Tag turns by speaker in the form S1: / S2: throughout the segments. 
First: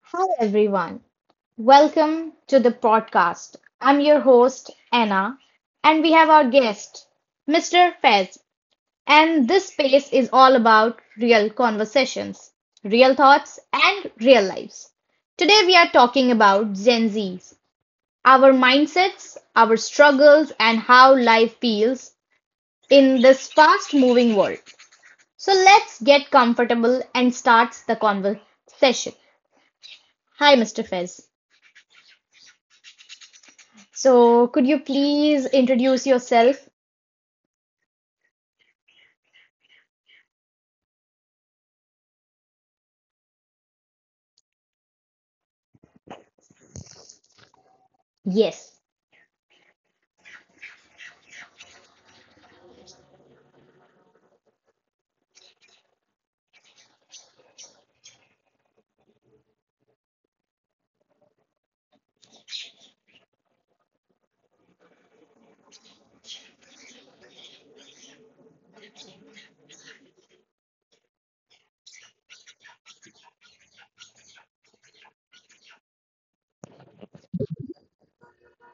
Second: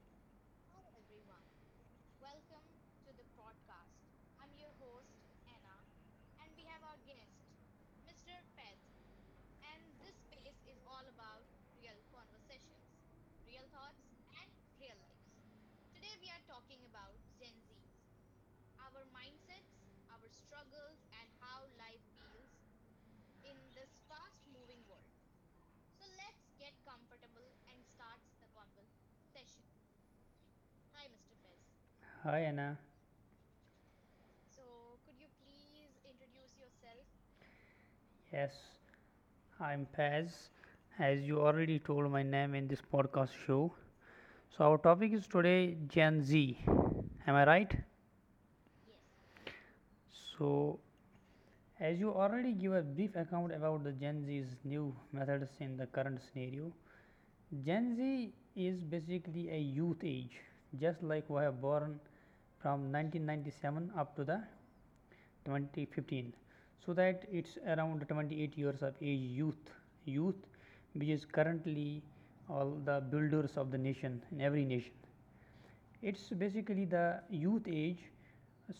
S1: Hi, everyone. Welcome to the podcast. I'm your host, Anna, and we have our guest, Mr. Fez. And this space is all about real conversations, real thoughts, and real lives. Today, we are talking about Gen Zs, our mindsets, our struggles, and how life feels in this fast moving world. So, let's get comfortable and start the conversation. Hi, Mr. Fez.
S2: Hi Anna.
S1: So, could you please introduce yourself?
S2: Yes, I'm Paz, as you already told my name in this podcast show. So our topic is today Gen Z. Am I right?
S1: Yes.
S2: So as you already give a brief account about the Gen Z's new methods in the current scenario, Gen Z is basically a youth age, just like we have born from 1997 up to the 2015, so that it's around 28 years of age youth youth which is currently all the builders of the nation in every nation. It's basically the youth age.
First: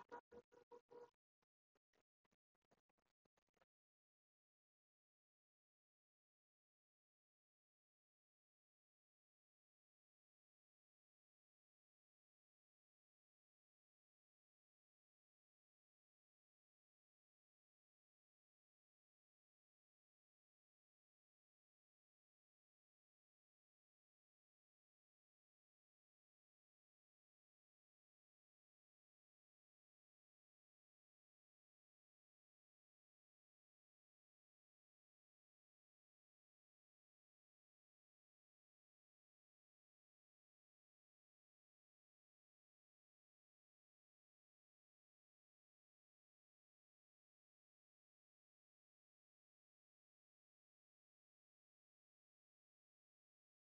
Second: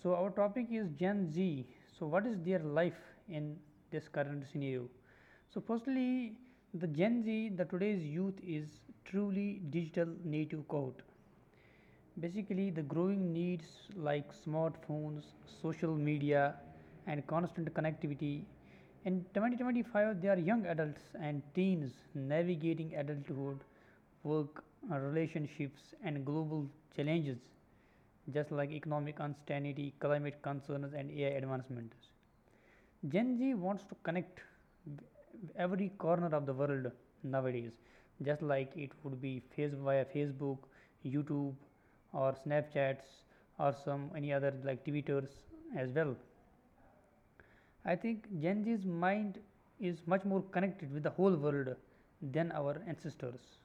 S2: So, our topic is Gen Z. So, what is their life in this current scenario? So, firstly, the Gen Z, the today's youth is truly digital native cohort. Basically, the growing needs like smartphones, social media, and constant connectivity. In 2025, they are young adults and teens navigating adulthood, work, relationships, and global challenges, just like economic uncertainty, climate concerns, and AI advancements. Gen Z wants to connect every corner of the world nowadays, just like it would be face via Facebook, YouTube, or Snapchats, or some any other like Twitters as well. I think Gen Z's mind is much more connected with the whole world than our ancestors.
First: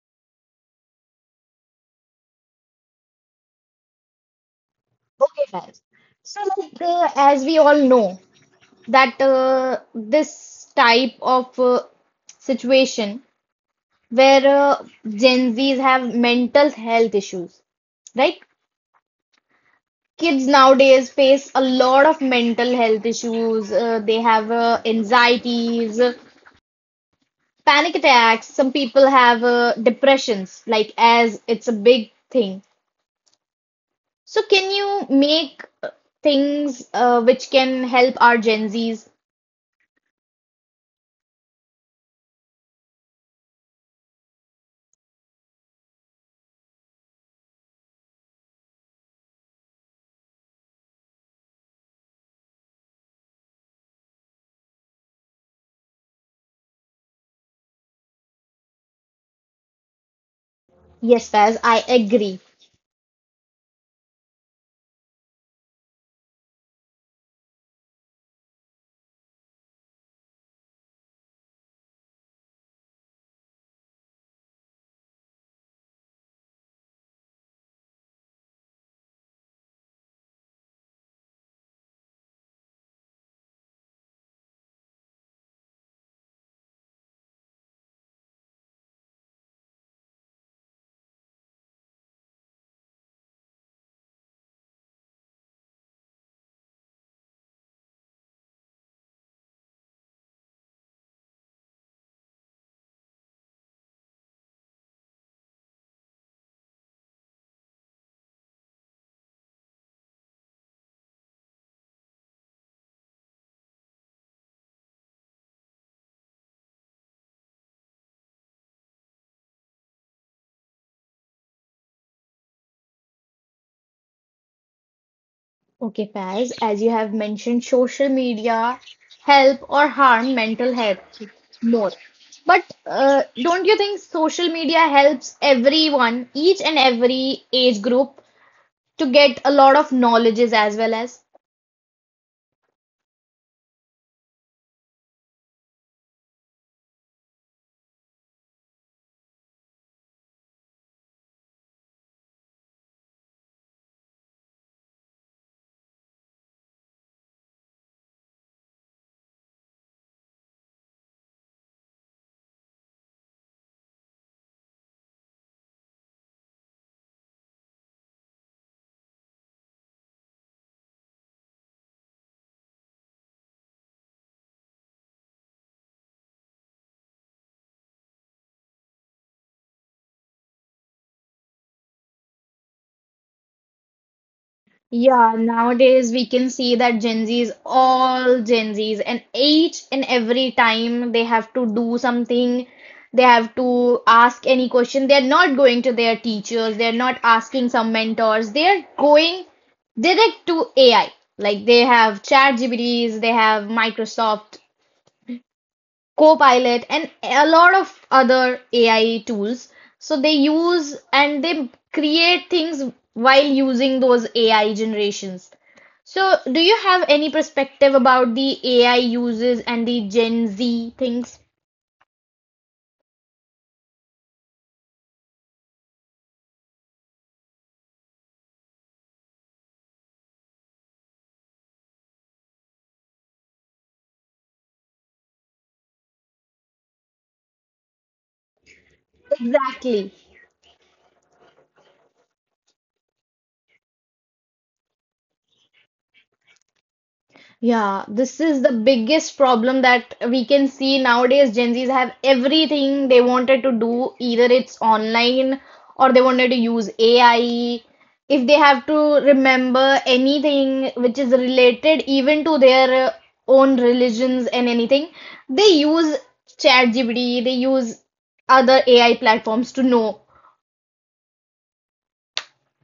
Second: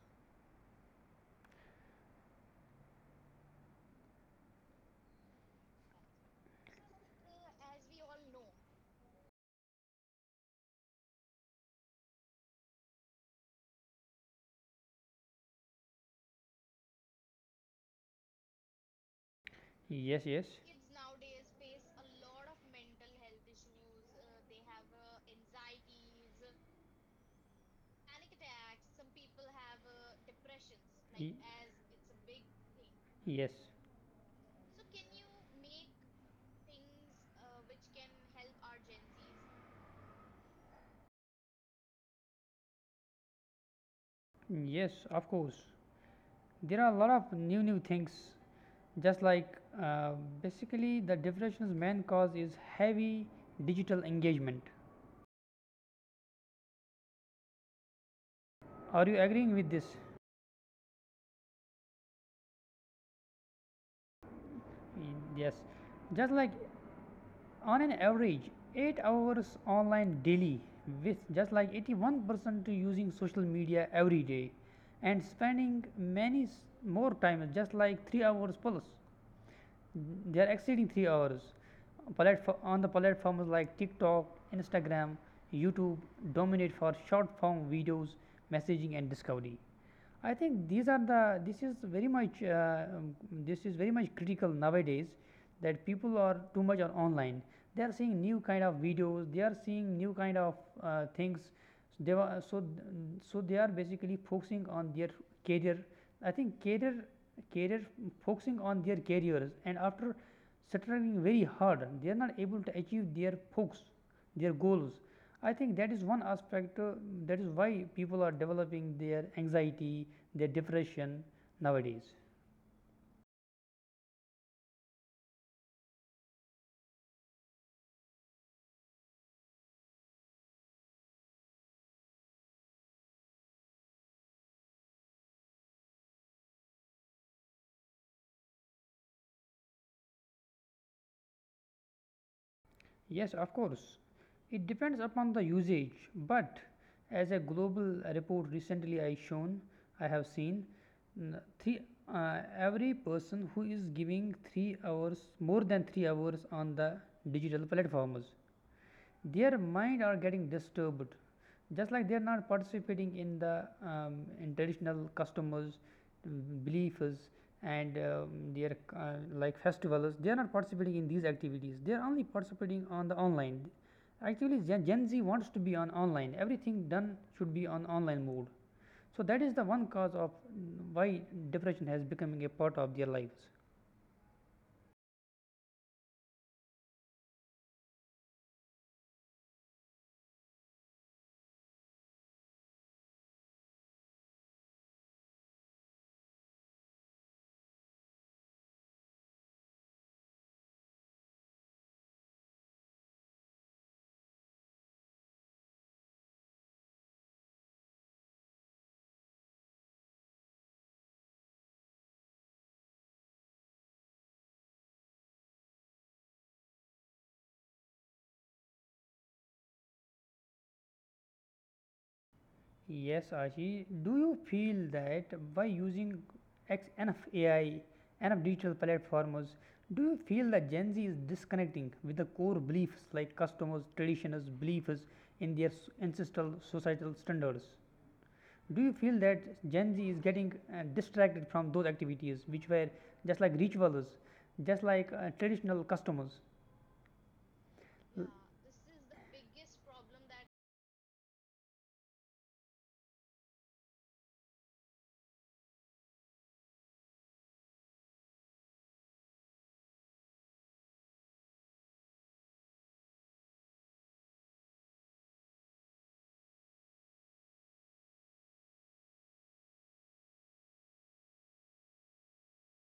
S1: Okay, guys. So, as we all know, that this type of situation where Gen Zs have mental health issues, right?
S2: Yes,
S1: Kids
S2: yes.
S1: nowadays face a lot of mental health issues. They have anxieties, panic attacks. Some people have depressions, like,
S2: Ye-
S1: as it's a big thing.
S2: Yes,
S1: So can you make things which can help our Gen Zs?
S2: yes, of course. There are a lot of new things. Just like uh, basically the depression's main cause is heavy digital engagement. Are you agreeing with this?
S1: Yes, Faz, I agree.
S2: Y- Yes. Just like on an average 8 hours online daily, with just like 81% using social media every day, and spending many more time, just like 3 hours plus, they are exceeding 3 hours. On the platforms like TikTok, Instagram, YouTube dominate for short form videos, messaging, and discovery. I think these are the this is very much this is very much critical nowadays, that people are too much on online. They are seeing new kind of videos. They are seeing new kind of things. They were so so they are basically focusing on their career. I think career career focusing on their careers, and after struggling very hard, they are not able to achieve their focus, their goals. I think that is one aspect. That is why people are developing their anxiety, their depression nowadays.
S1: Okay, Faz, as you have mentioned, social media help or harm mental health more. But don't you think social media helps everyone, each and every age group, to get a lot of knowledges as well as?
S2: Yes, of course. It depends upon the usage, but as a global report recently I shown, I have seen n- three, every person who is giving 3 hours, more than 3 hours, on the digital platforms, their mind are getting disturbed. Just like they are not participating in the in traditional customs, beliefs, and their like festivals, they are not participating in these activities. They are only participating on the online. Actually, Gen Z wants to be on online, everything done should be on online mode. So that is the one cause of, why depression has becoming a part of their lives.
S1: Yeah, nowadays we can see that Gen Zs, all Gen Zs, and each and every time they have to do something, they have to ask any question. They're not going to their teachers, they're not asking some mentors, they're going direct to AI. Like they have ChatGPTs, they have Microsoft Copilot and a lot of other AI tools. So they use and they create things while using those AI generations. So do you have any perspective about the AI uses and the Gen Z things?
S2: Yes, Ashi. Do you feel that by using X enough AI, enough digital platforms, do you feel that Gen Z is disconnecting with the core beliefs like customers, traditions, beliefs in their ancestral societal standards? Do you feel that Gen Z
S1: Exactly.
S2: is getting distracted from those activities which were just like rituals, just like traditional customs?
S1: Yeah, this is the biggest problem that we can see nowadays. Gen Zs have everything they wanted to do, either it's online or they wanted to use AI. If they have to remember anything which is related even to their own religions and anything, they use ChatGPT, they use other AI platforms to know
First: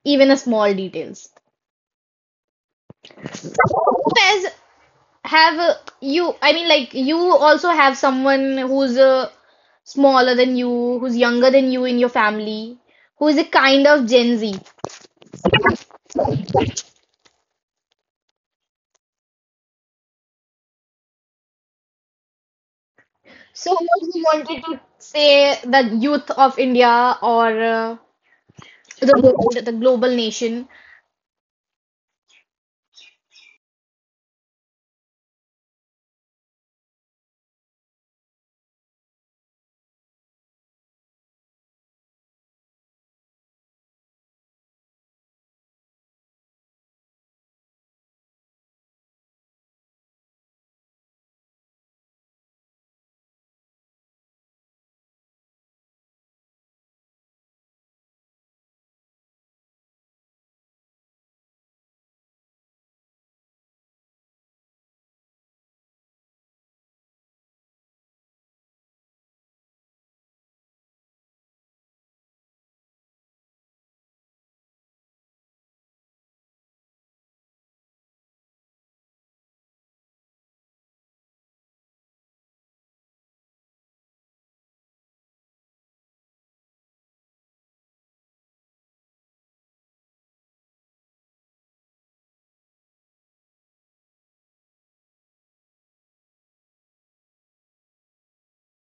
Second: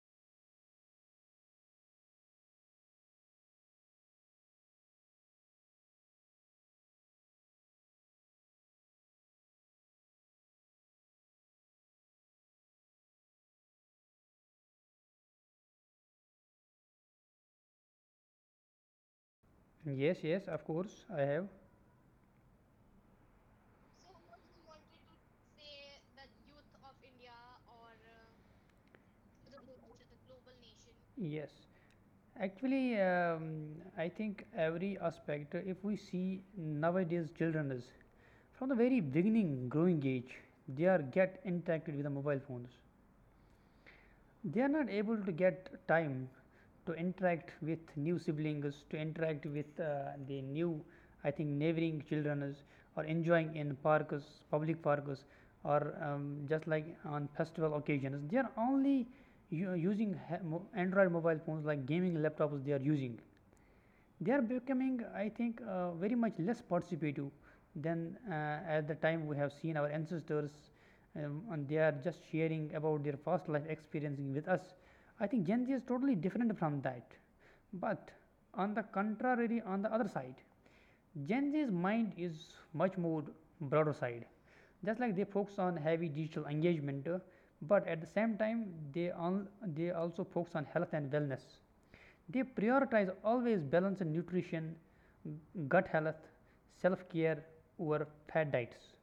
S1: even a small details. Faiz, I mean, like you also have someone who's smaller than you, who's younger than you in your family, who is a kind of Gen Z.
S2: Yes, yes, of course, I have.
S1: So, what you wanted to say, the youth of India or the world, the global nation,
S2: Yes. Actually, I think every aspect, if we see nowadays, children is from the very beginning growing age, they are get interacted with the mobile phones. They are not able to get time to interact with new siblings, to interact with the new, I think, neighboring children is, or enjoying in parks, public parks, or just like on festival occasions. They are only Android mobile phones like gaming laptops. They are using, they are becoming, I think, very much less participative than at the time we have seen our ancestors, and they are just sharing about their past life experiencing with us. I think Gen Z is totally different from that. But on the contrary, on the other side, Gen Z's mind is much more broader side. Just like they focus on heavy digital engagement, but at the same time, they also focus on health and wellness. They prioritize always balanced nutrition, gut health, self care over fad diets,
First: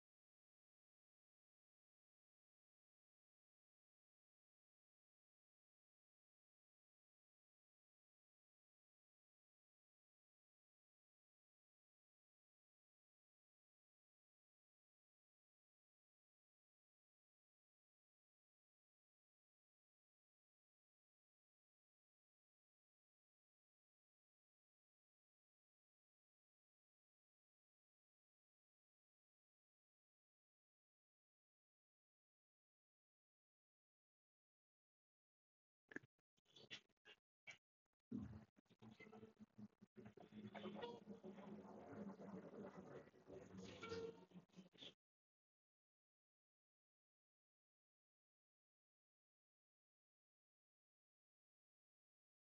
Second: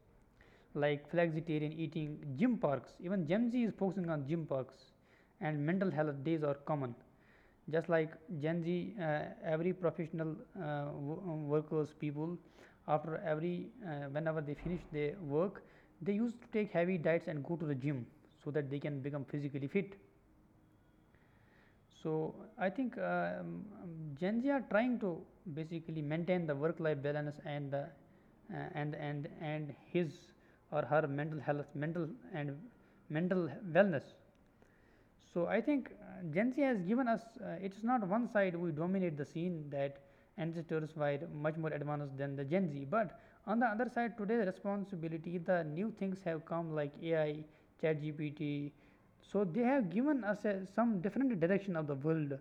S2: like flexitarian eating, gym parks. Even Gen Z is focusing on gym parks, and mental health days are common. Just like Gen Z, every professional, uh, workers people, after every, whenever they finish their work, they used to take heavy diets and go to the gym so that they can become physically fit. So, I think Gen Z are trying to basically maintain the work-life balance and the and his or her mental health, and mental wellness. So, I think Gen Z has given us, it is not one side we dominate the scene, that ancestors were much more advanced than the Gen Z, but on the other side, today's responsibility, the new things have come, like AI, ChatGPT. So they have given us a, some different direction of the world.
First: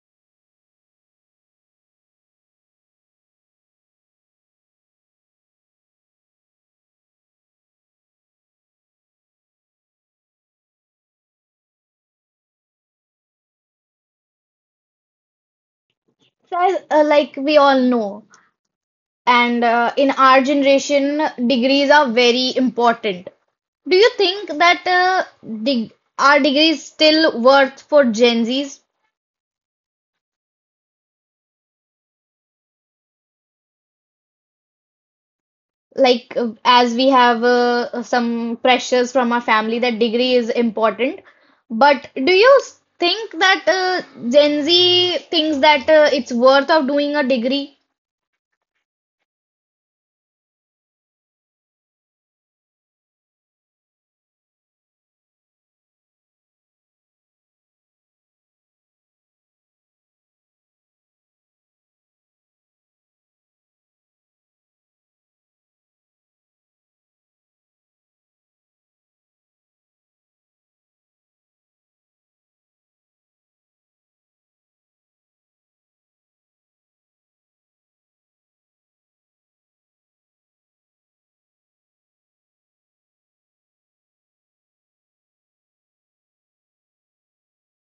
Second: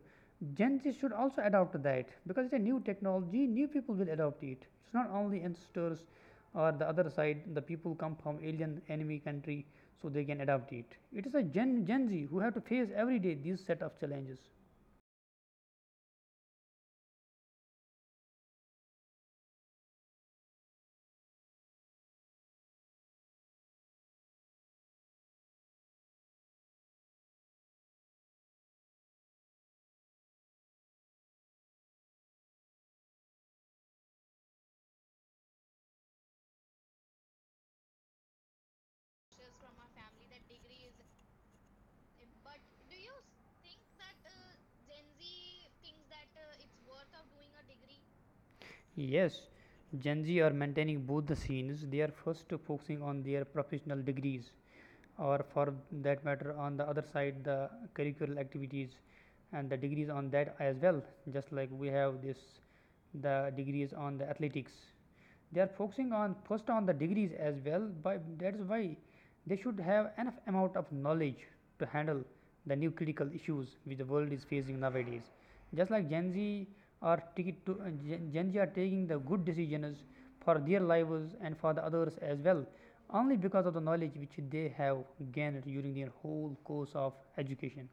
S2: Gen Z should also adopt that, because it's a new technology. New people will adopt it. It's not only ancestors or the other side. The people come from alien enemy country, so they can adopt it. It is a Gen Z who have to face every day these set of challenges.
S1: as, like we all know, and in our generation, degrees are very important. Do you think that deg- are degrees still worth for Gen Zs? Like as we have some pressures from our family that degree is important. But do you think that Gen Z thinks that it's worth of doing a degree?
S2: Yes, Gen Z are maintaining both the scenes. They are first focusing on their professional degrees, or for that matter, on the other side, the curricular activities and the degrees on that as well. Just like we have this, the degrees on the athletics, they are focusing on first on the degrees as well, by that is why they should have enough amount of knowledge to handle the new critical issues which the world is facing nowadays. Just like Gen Z are taking to, Gen Z are taking the good decisions for their lives and for the others as well, only because of the knowledge which they have gained during their whole course of education.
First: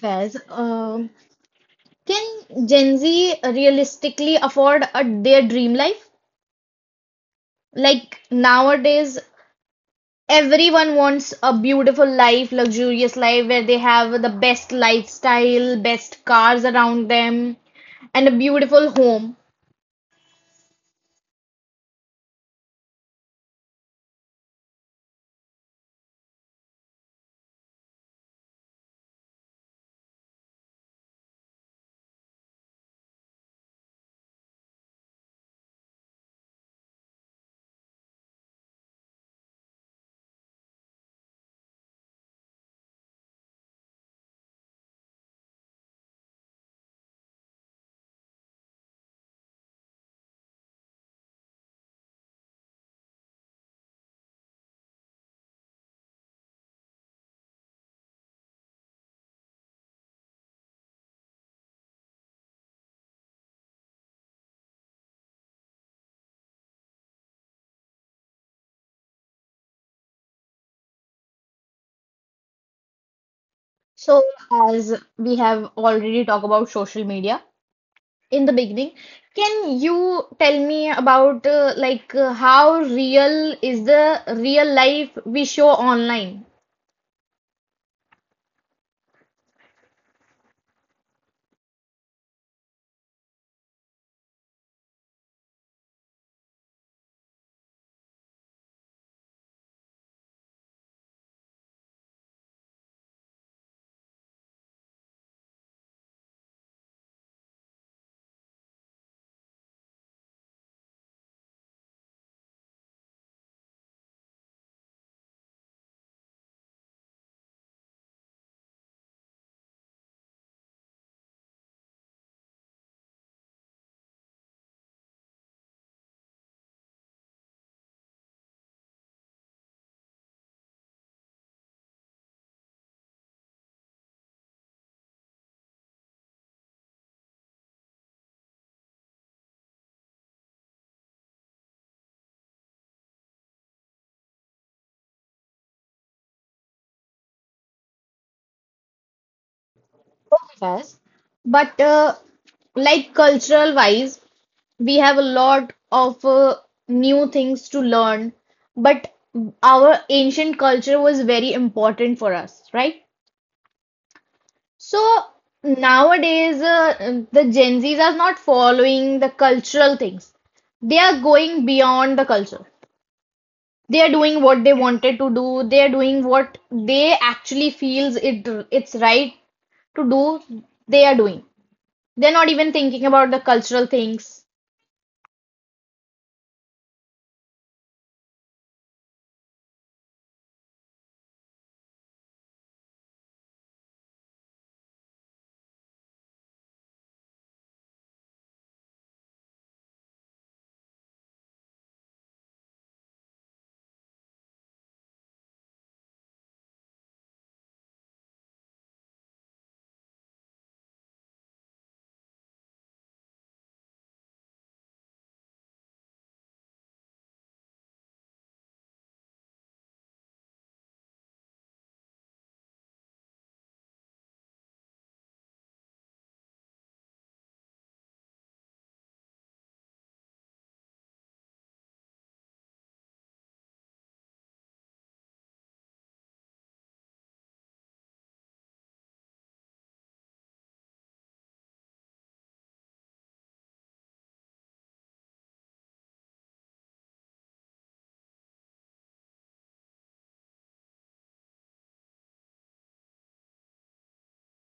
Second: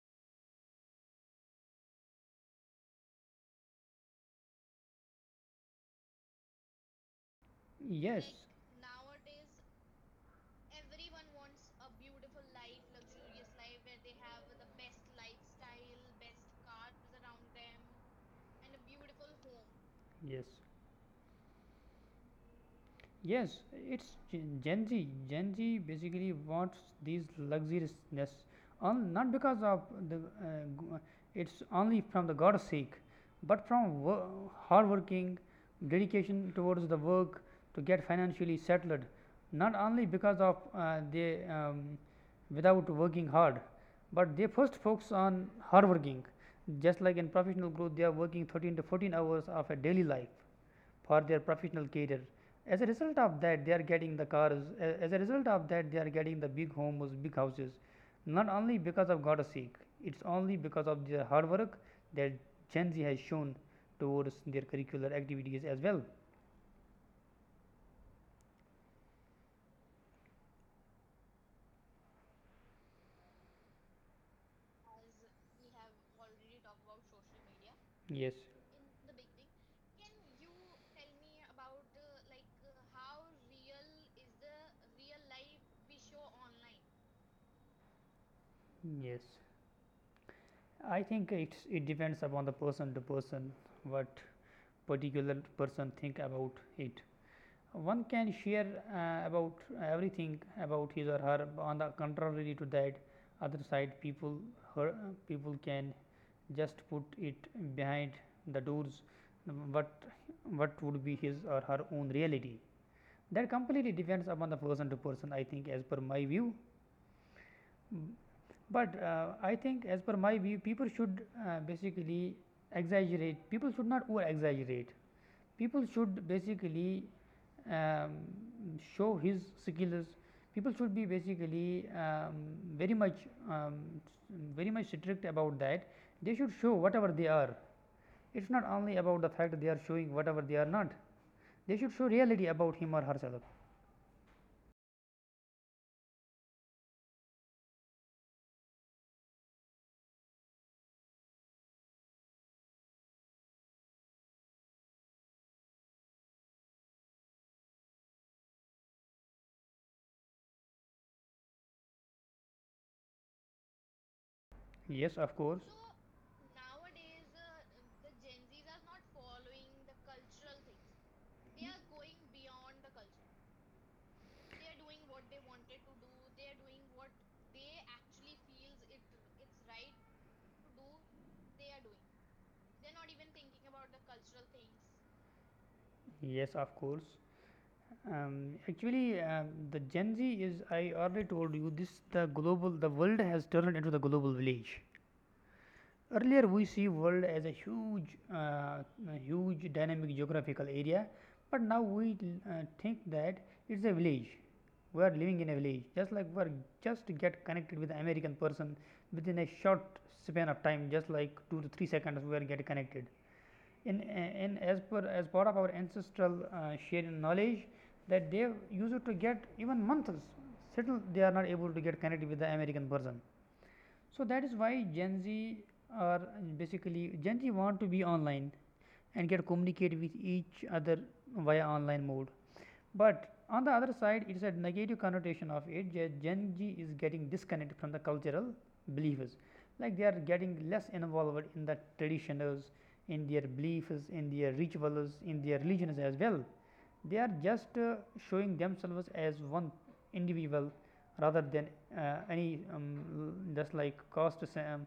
S1: Faiz, can Gen Z realistically afford a, their dream life? Like
S2: Yes.
S1: nowadays,
S2: Nowadays,
S1: everyone wants a beautiful life, luxurious life where they have the best lifestyle, best cars around them, and a beautiful home.
S2: yes. Yes, it's Gen Z. Gen Z basically wants these luxuriousness, on not because of the it's only from the God's sake, but from hard working, dedication towards the work to get financially settled. Not only because of, they, without working hard, but they first focus on hard working. Just like in professional growth, they are working 13 to 14 hours of a daily life for their professional career. As a result of that, they are getting the cars. As a result of that, they are getting the big homes, big houses. Not only because of God's sake, it's only because of their hard work that Gen Z has shown towards their curricular activities as well.
S1: So, as we have already talked about social media
S2: Yes,
S1: in the beginning, can you tell me about how real is the real life we show online?
S2: yes. I think it's, it depends upon the person to person what particular person think about it. One can share about everything about his or her. On the contrary to that, other side people, her people can just put it behind the doors what what would be his or her own reality. That completely depends upon the person to person, I think, as per my view. But I think, as per my view, people should basically exaggerate people should not over exaggerate. People should basically, um, show his skills. People should be basically very much um, very much strict about that. They should show whatever they are. It's not only about the fact they are showing whatever they are not. They should show reality about him or herself.
S1: Yes. But like cultural wise, we have a lot of new things to learn, but our ancient culture was very important for us, right?
S2: Yes, of
S1: So
S2: course.
S1: nowadays, the Gen Zs are not following the cultural things. They are going beyond the culture. They are doing what they wanted to do. They are doing what they actually feels it's right to do. They are doing. They're not even thinking about the cultural things.
S2: Yes, of course. Actually, the Gen Z is, I already told you, this the global, the world has turned into the global village. Earlier, we see world as a huge dynamic geographical area, but now we think that it's a village. We are living in a village, just like we are just get connected with the American person within a short span of time, just like 2 to 3 seconds, we are get connected in as per as part of our ancestral sharing knowledge that they used to get even months. Still, they are not able to get connected with the American person, so that is why gen z are gen z want to be online and get communicate with each other via online mode. But on the other side, it is a negative connotation of it. Gen z is getting disconnected from the cultural beliefs. Like they are getting less involved in the traditions, in their beliefs, in their rituals, in their religions as well. They are just showing themselves as one individual rather than any just like cost,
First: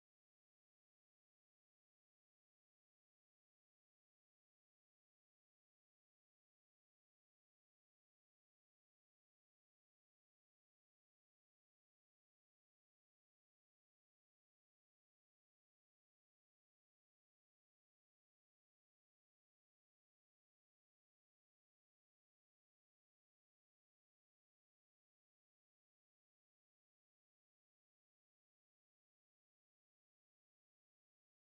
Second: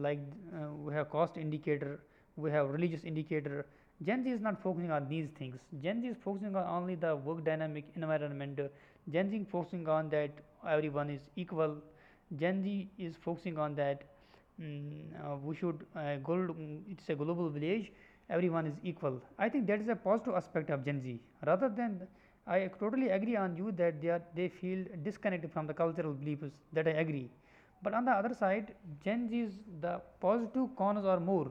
S2: like we have cost indicator, we have religious indicator. Gen z is not focusing on these things. Gen z is focusing on only the work dynamic environment. Gen Z focusing on that everyone is equal. Gen Z is focusing on that we should gold, it's a global village. Everyone is equal. I think that is a positive aspect of Gen Z. Rather than I totally agree on you that they feel disconnected from the cultural beliefs. That I agree. But on the other side, Gen Z is the positive cons are more.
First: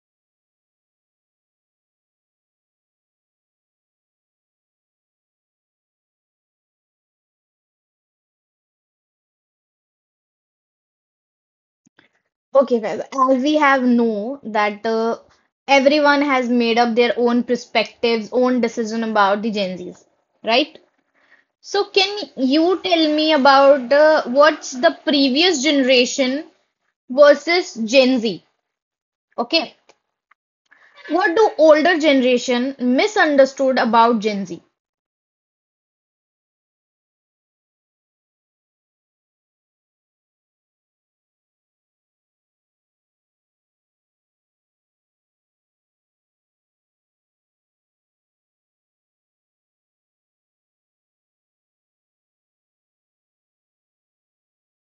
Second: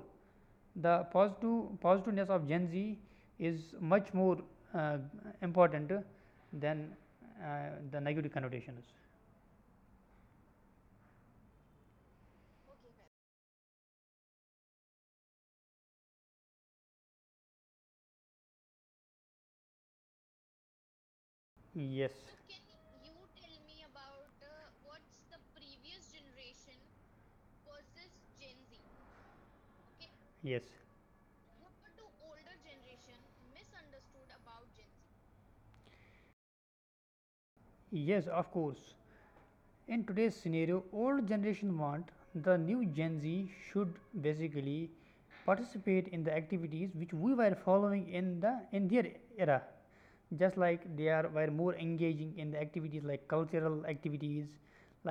S2: The positiveness of Gen Z is much more uh, important than the negative connotation is.
S1: Okay, Faiz, as we have know that everyone has made up their own perspectives, own decision about the Gen Zs, right? So
S2: Yes.
S1: can you tell
S2: So
S1: me about the what's the previous generation versus Gen Z? Okay.
S2: yes,
S1: What do older generation misunderstood about Gen Z?
S2: yes, of course. In today's scenario, old generation want the new gen z should basically participate in the activities which we were following in their era. Just like they are were more engaging in the activities like cultural activities.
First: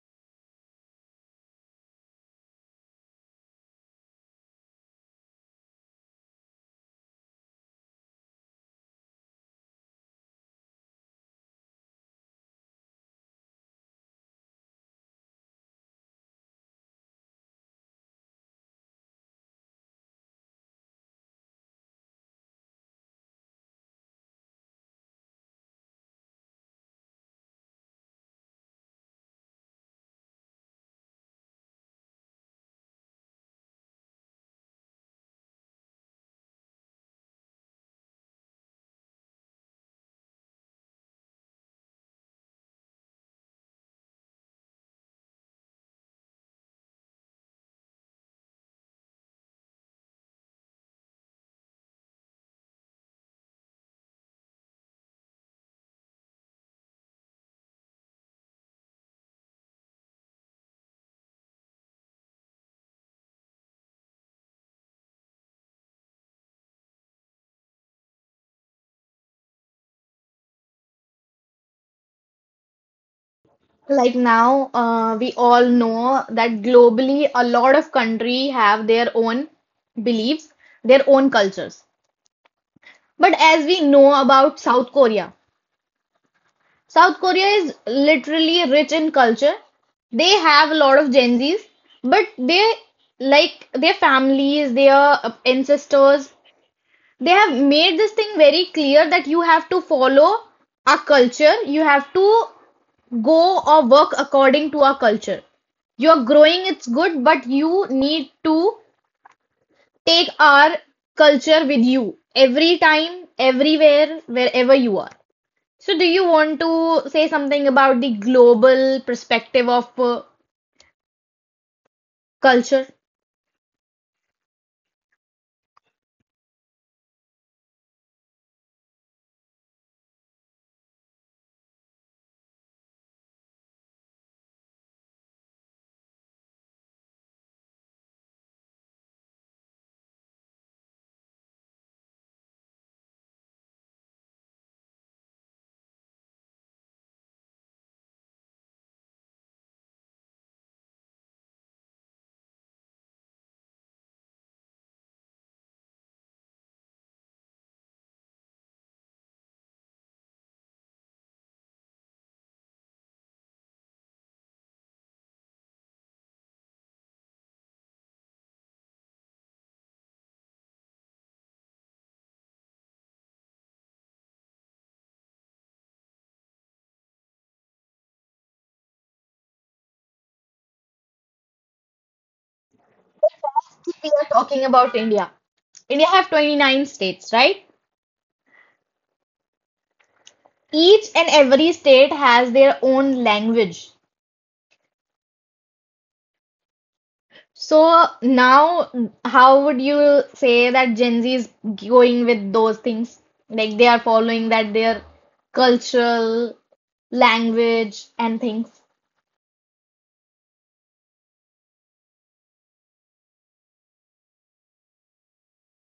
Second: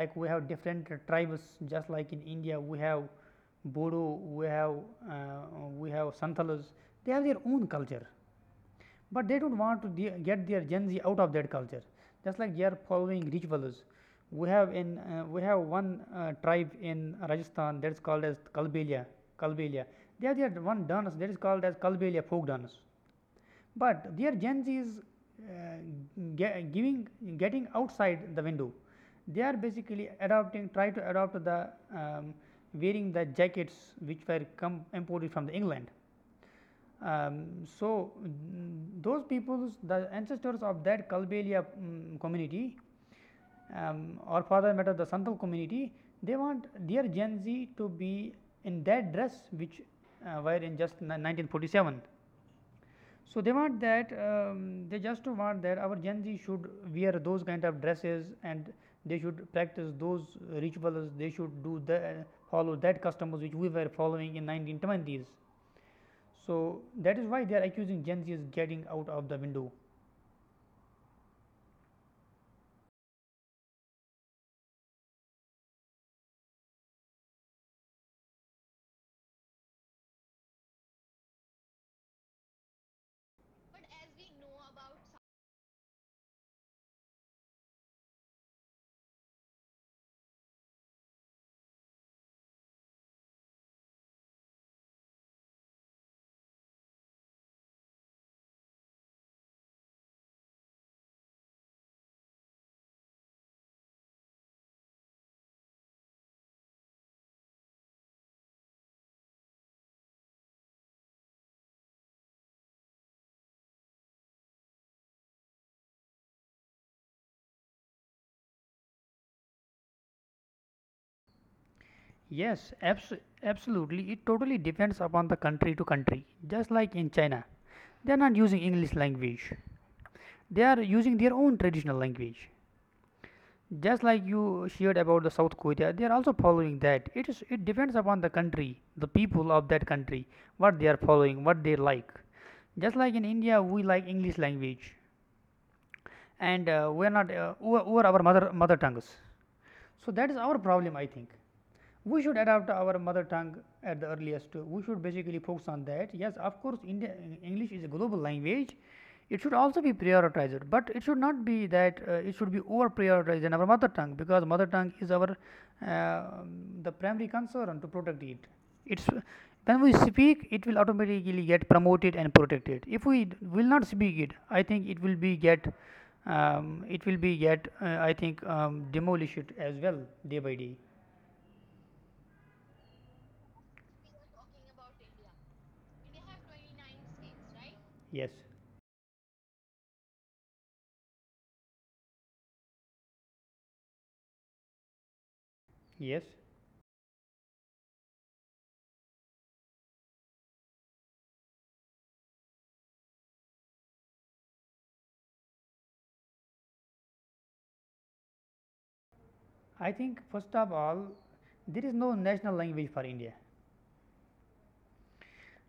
S2: Like we have different tribes. Just like in india we have bodo, we have we have santalas. They have their own culture, but they don't want to get their Gen Z out of that culture. Just like they are following rituals. We have in we have one tribe in Rajasthan that's called as Kalbelia. Kalbelia. They have their one dance that is called as Kalbelia folk dance. But their Gen Z is uh, ge- giving getting outside the window. They are basically adopting, try to adopt the um, wearing the jackets which were come imported from the England. Those peoples, the ancestors of that Kalbelia community, or for that matter the Santal community, they want their Gen Z to be in that dress which were in just 1947. So, they want that they just want that our Gen Z should wear those kind of dresses, and they should practice those rituals, they should do the follow that customs which we were following in 1920s. So that is why they are accusing Gen Z is getting out of the window.
S1: Like now, we all know that globally a lot of country have their own beliefs, their own cultures. But as we know about South Korea, South Korea is literally rich in culture. They have a lot of Gen Zs, but they like their families, their ancestors, they have made this thing very clear that you have to follow our culture, you have to go or work according to our culture. You're growing, it's good, but you need to take our culture with you every time, everywhere, wherever you are. So, do you want to say something about the global perspective of
S2: Yes,
S1: culture?
S2: absolutely. It totally depends upon the country to country. Just like in China, they are not using English language. They are using their own traditional language. Just like you shared about the South Korea, they are also following that. It depends upon the country, the people of that country, what they are following, what they like. Just like in India, we like English language, and we are not over our mother tongues. So that is our problem, I think. We should adapt our mother tongue at the earliest. We should basically focus on that. Yes, of course, India, English is a global language. It should also be prioritized, but it should not be that it should be over prioritized in our mother tongue, because mother tongue is our uh, the primary concern to protect it. It's when we speak, it will automatically get promoted and protected. If we will not speak it, I think it will be get it will be get I think demolished as well, day by day.
S1: We are talking about India. India have 29 states, right?
S2: Yes.
S1: Each and every state has their own language.
S2: Yes,
S1: So now, how would you say that Gen Z is going with those things? Like they are following that their cultural language and things.
S2: I think first of all, there is no national language for India.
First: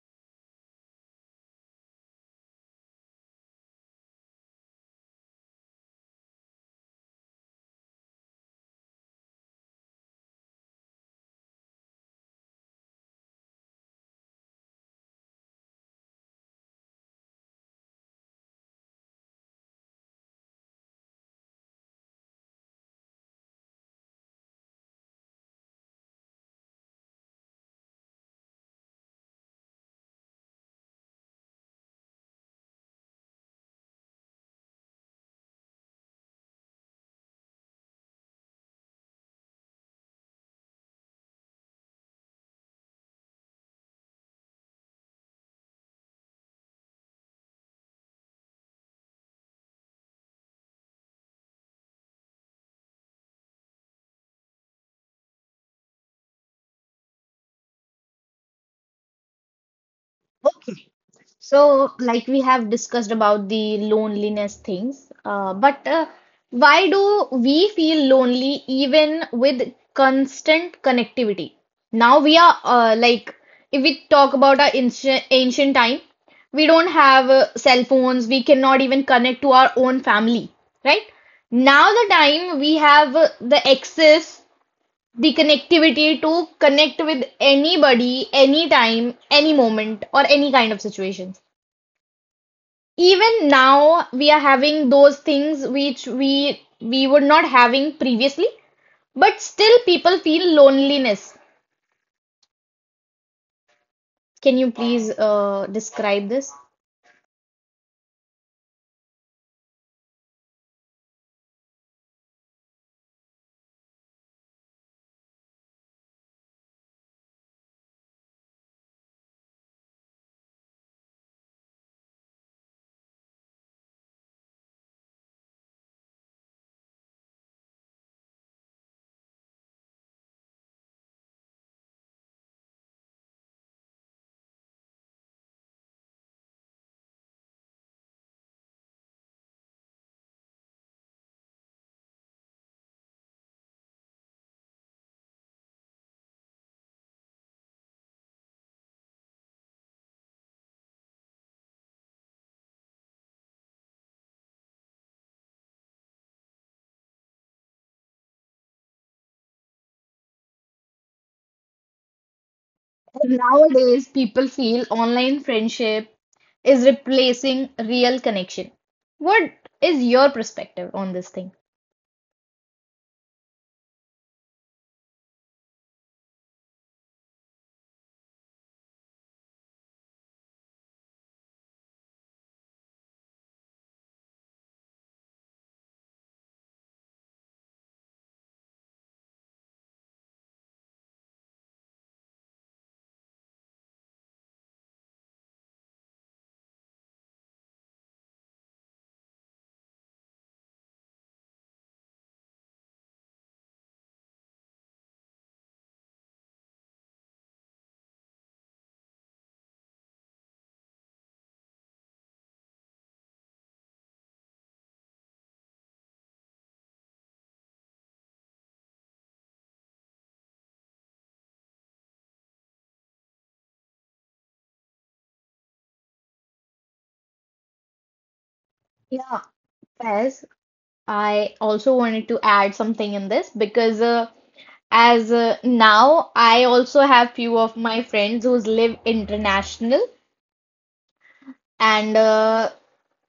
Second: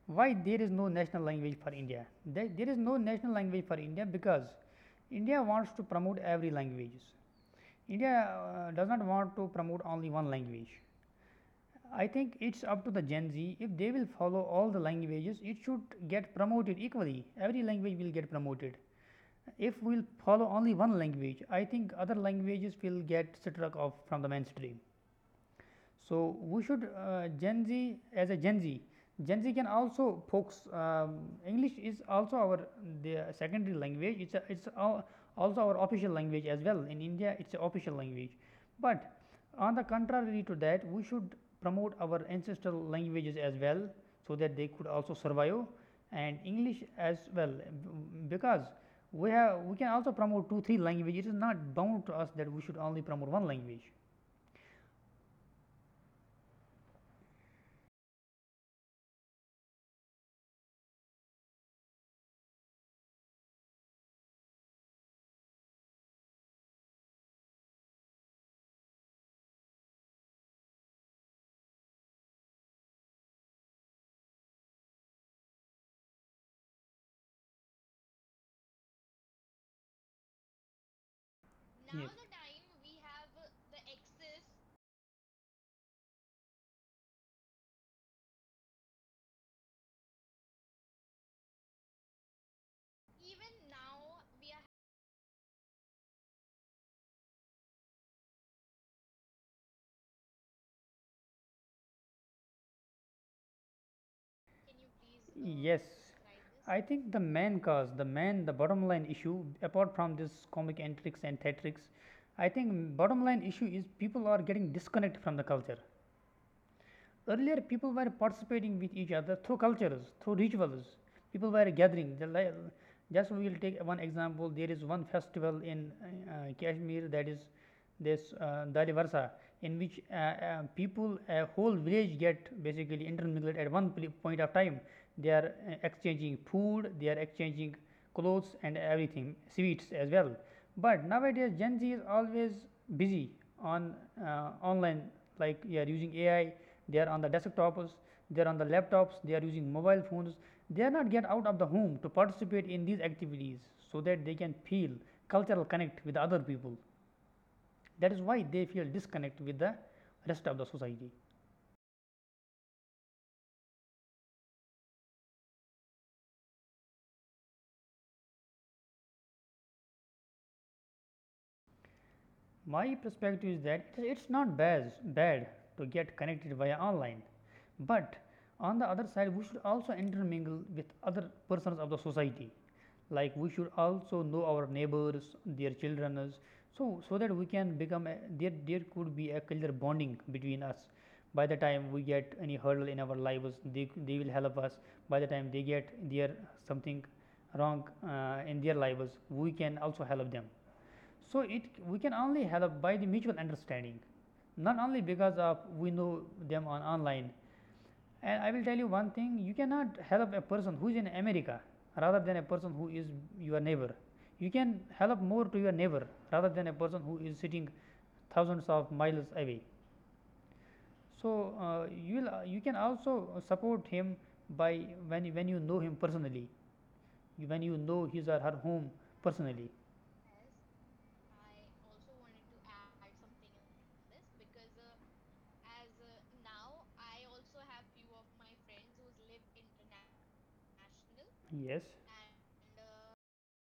S2: Why there is no national language for India? There is no national language for India because India wants to promote every languages. India does not want to promote only one language. I think it's up to the Gen Z. If they will follow all the languages, it should get promoted equally. Every language will get promoted. If we'll follow only one language, I think other languages will get struck off from the mainstream. So, we should Gen Z, Gen Z can also focus. English is also our the secondary language. It's also our official language as well. In India, it's an official language. But on the contrary to that, we should promote our ancestral languages as well, so that they could also survive, and English as well, because we can also promote two or three languages. It is not bound to us that we should only promote one language.
S1: So, like we have discussed about the loneliness things, but why do we feel lonely even with constant connectivity? Now we are like, if we talk about our ancient time, we don't have cell phones, we cannot even connect to our own family, right? Now
S2: Yes.
S1: the time we have the access, the connectivity to connect with anybody, anytime, any moment, or any kind of situations even now we are having those things which we were not having previously, but still people feel loneliness. Can you please
S2: Yes.
S1: describe this?
S2: Describe I think the main cause, the bottom line issue, apart from this comic antics and theatrics, I think bottom line issue is people are getting disconnected from the culture. Earlier, people were participating with each other through cultures, through rituals. People were gathering. Just we will take one example. There is one festival in Kashmir, that is this Dali Varsa, in which people, a whole village, get basically intermingled at one point of time. They are exchanging food. They are exchanging clothes and everything, sweets as well. But nowadays, Gen Z is always busy on online, like they are using AI, they are on the desktops, they are on the laptops, they are using mobile phones. They are not get out of the home to participate in these activities so that they can feel cultural connect with other people. That is why they feel disconnect with the rest of the society.
S1: Nowadays, people feel online friendship is replacing real connection. What is your perspective on this thing?
S2: My perspective is that it's not bad to get connected via online, but on the other side we should also intermingle with other persons of the society. Like we should also know our neighbors, their children, so that we can become a, there could be a clear bonding between us. By the time we get any hurdle in our lives, they will help us. By the time they get their something wrong in their lives, we can also help them. So it We can only help by the mutual understanding, not only because of we know them on online. And I will tell you one thing: you cannot help a person who is in America rather than a person who is your neighbor. You can help more to your neighbor rather than a person who is sitting thousands of miles away. So you can also support him by when you know him personally, when you know his or her home
S1: Yeah.
S2: personally.
S1: Yes, I also wanted to add something in this because as now, I also have few of my friends who live international,
S2: Yes.
S1: and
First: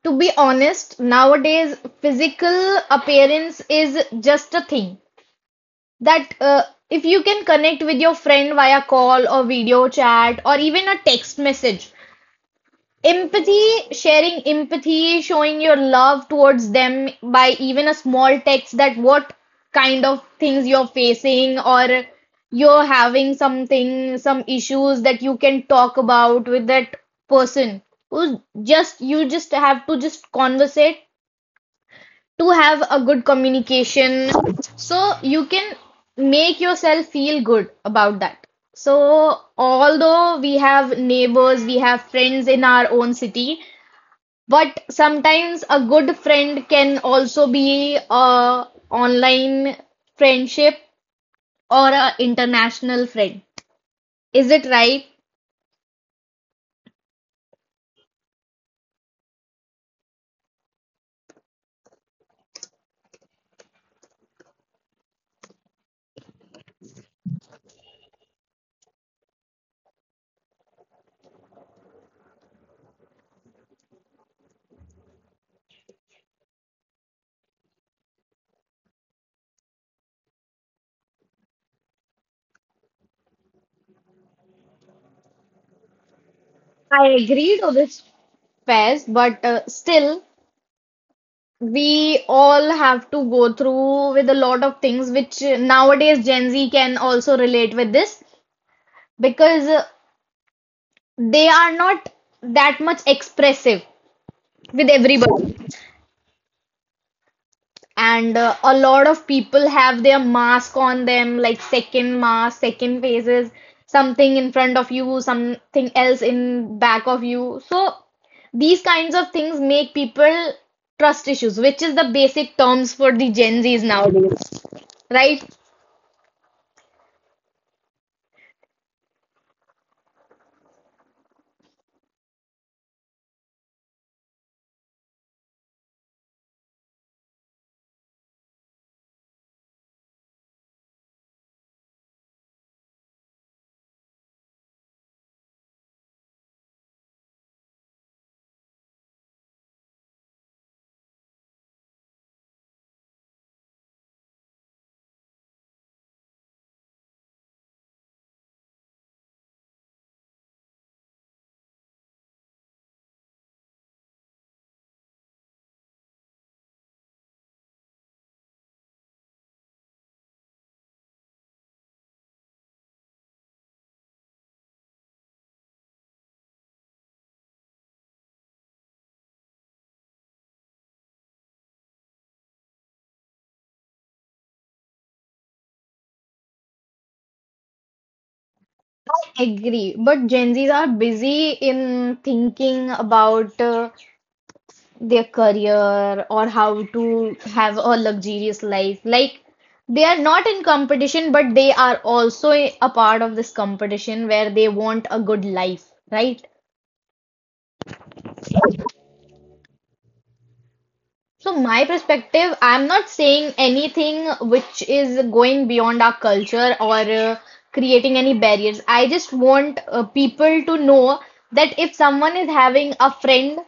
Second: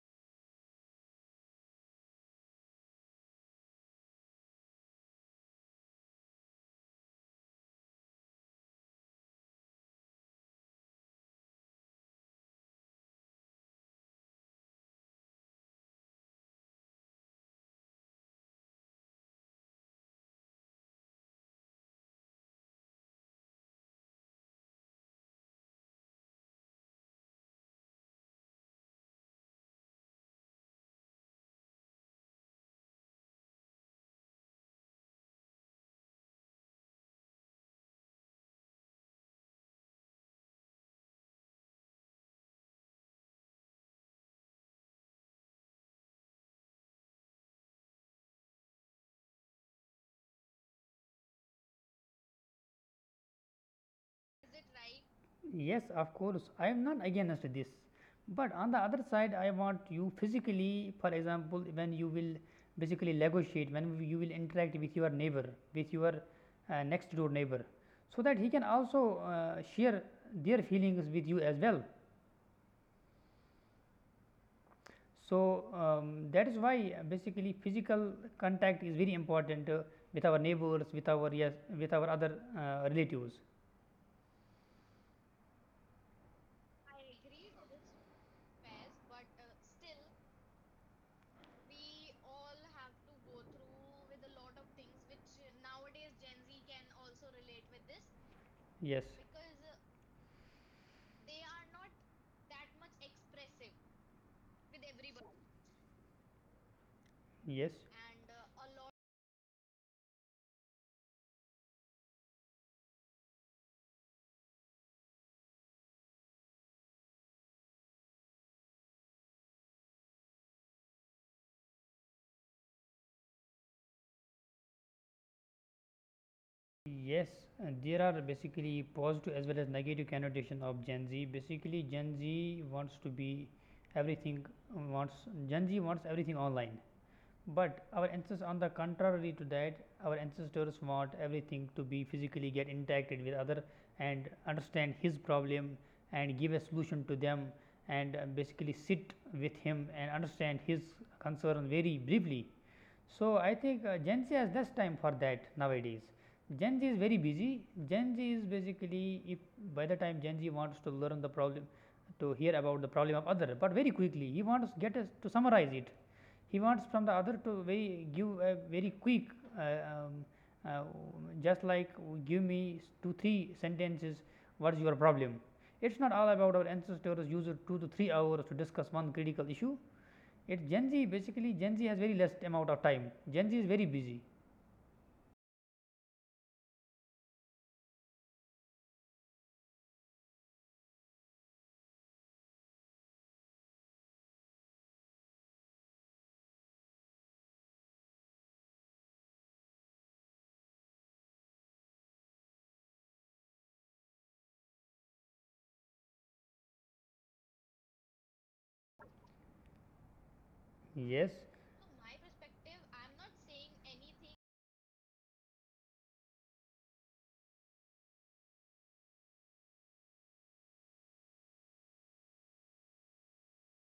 S1: to be honest, nowadays physical appearance is just a thing that if you can connect with your friend via call or video chat or even a text message, empathy, sharing empathy, showing your love towards them by even a small text that what kind of things you're facing or you're having something, some issues that you can talk about with that person who's just you just have to just conversate to have a good communication so you can make yourself feel good about that. So, although we have neighbors, we have friends in our own city, but sometimes a good friend can also be a online friendship or a international friend. Is it right?
S2: Yes, of course. I am not against this. But on the other side, I want you physically, for example, when you will basically negotiate, when you will interact with your neighbor, with your next door neighbor, so that he can also share their feelings with you as well. So that is why basically physical contact is very important with our neighbors, with our yes, with our other relatives.
S1: I agree to this, Faiz, but still, we all have to go through with a lot of things which nowadays Gen Z can also relate with this
S2: Yes,
S1: because they are not that much expressive with everybody,
S2: yes,
S1: and a lot of people have their mask on them, like second faces, something in front of you, something else in back of you. So these kinds of things make people trust issues, which is the basic terms for the Gen Z's nowadays, right?
S2: Yes, there are basically positive as well as negative connotation of Gen Z. Basically, Gen Z wants to be everything wants Gen Z wants everything online. But our ancestors, on the contrary to that, our ancestors want everything to be physically get interacted with other, and understand his problem, and give a solution to them, and basically sit with him and understand his concern very briefly. So, I think Gen Z has less time for that nowadays. Gen Z is very busy. Gen Z is basically if by the time Gen Z wants to learn the problem, to hear about the problem of other, but very quickly he wants get us to summarize it. He wants from the other to very give a very quick uh, um, uh, just like give me two or three sentences, what's your problem. It's not all about our ancestors used two to three hours to discuss one critical issue. It gen z basically Gen z has very less amount of time, gen z is very busy.
S1: Agree, but Gen Z's are busy in thinking about their career or how to have a luxurious life. Like they are not in competition, but they are also a part of this competition where they want a good life, right?
S2: Yes,
S1: So my perspective, I'm not saying anything which is going beyond our culture or creating any barriers. I just want people to know that if someone is having a friend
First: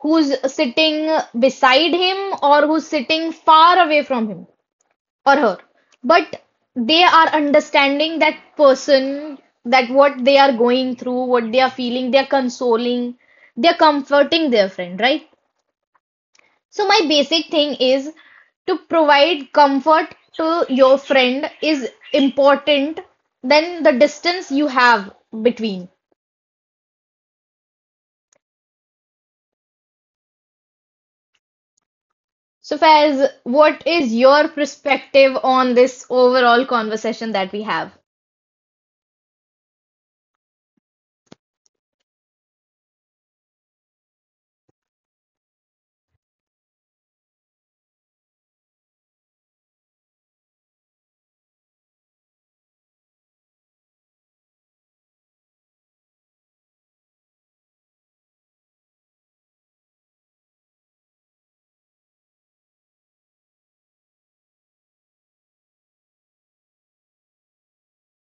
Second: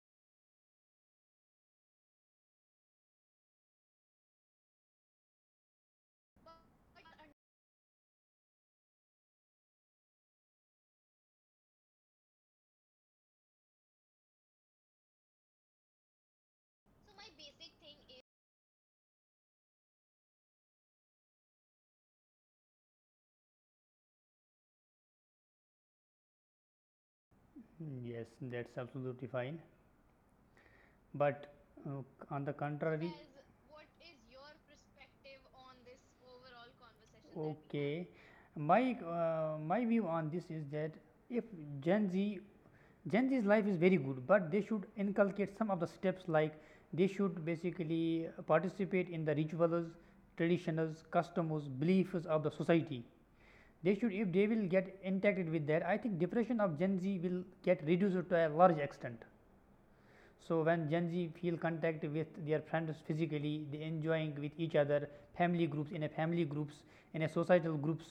S1: who's sitting beside him or who's sitting far away from him, or her, but they are understanding that person, that what they are going through, what they are feeling, they are consoling, they are comforting their friend, right? So my basic thing is to provide comfort to your friend is important than the distance you have between.
S2: yes, that's absolutely fine. But uh, on the
S1: So Faiz,
S2: contrary,
S1: what is your perspective on this overall conversation that
S2: had?
S1: we have
S2: Okay, my view on this is that if Gen Z, Gen Z's life is very good, but they should inculcate some of the steps. Like they should basically participate in the rituals, traditions, customs, beliefs of the society. They should, if they will get impacted with that, I think depression of Gen Z will get reduced to a large extent. So when Gen Z feel contact with their friends physically, they enjoying with each other, family groups, in a societal groups,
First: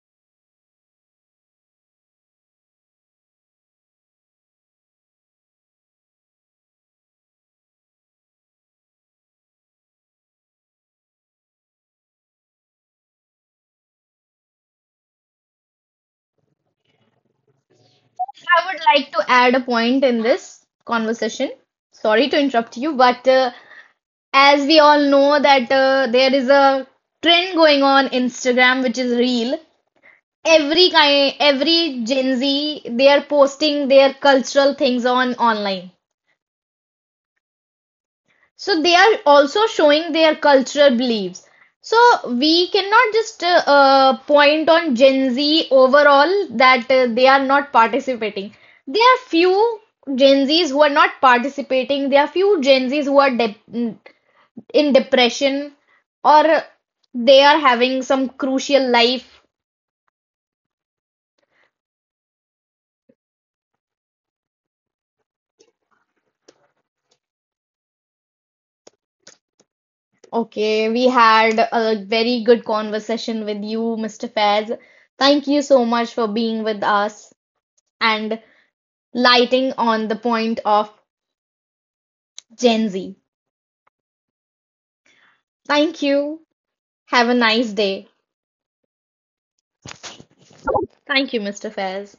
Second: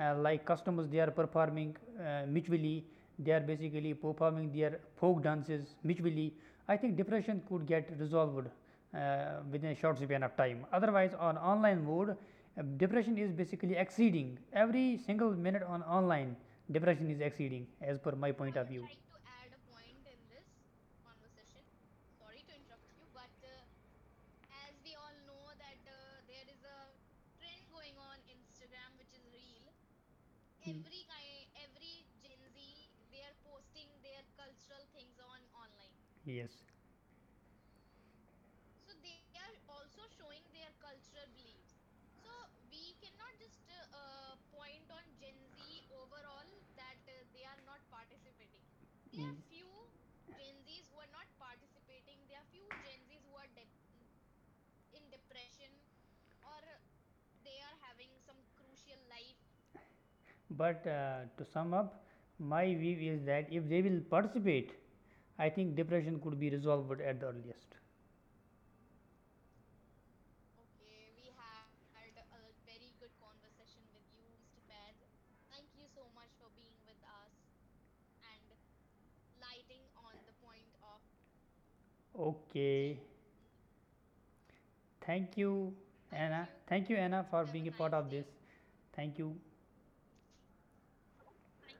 S2: like customers they are performing mutually. They are basically performing their folk dances mutually. I think depression could get resolved within a short span of time. Otherwise, on online mode, depression is basically exceeding every single minute on online. Depression is exceeding, as per my point
S1: I
S2: of
S1: would
S2: view. I
S1: like to add a
S2: would
S1: point in this conversation. Sorry to interrupt you, but as we all know that there is a trend going on Instagram which is real. Every
S2: Hmm.
S1: kind, every Gen Z, they are posting their cultural things on online.
S2: Online yes.
S1: So they are also showing their cultural beliefs. So we cannot just point on Gen Z overall that they are not participating. There are
S2: Mm.
S1: few Gen Zs who are not participating. There are few Gen Zs who are de in depression or they are having some crucial life.
S2: But to sum up, my view is that if they will participate, I think depression could be resolved at the earliest.
S1: Okay, we had a very good conversation with you, Mr. Faiz. Thank you so much for being with us and lighting on the point of Gen Z.
S2: Okay. Thank you,
S1: Thank you.
S2: Anna. Thank you,
S1: Have a
S2: Anna, for
S1: nice
S2: being a
S1: day.
S2: part of this. Thank you.
S1: Thank you, Mr. Faiz.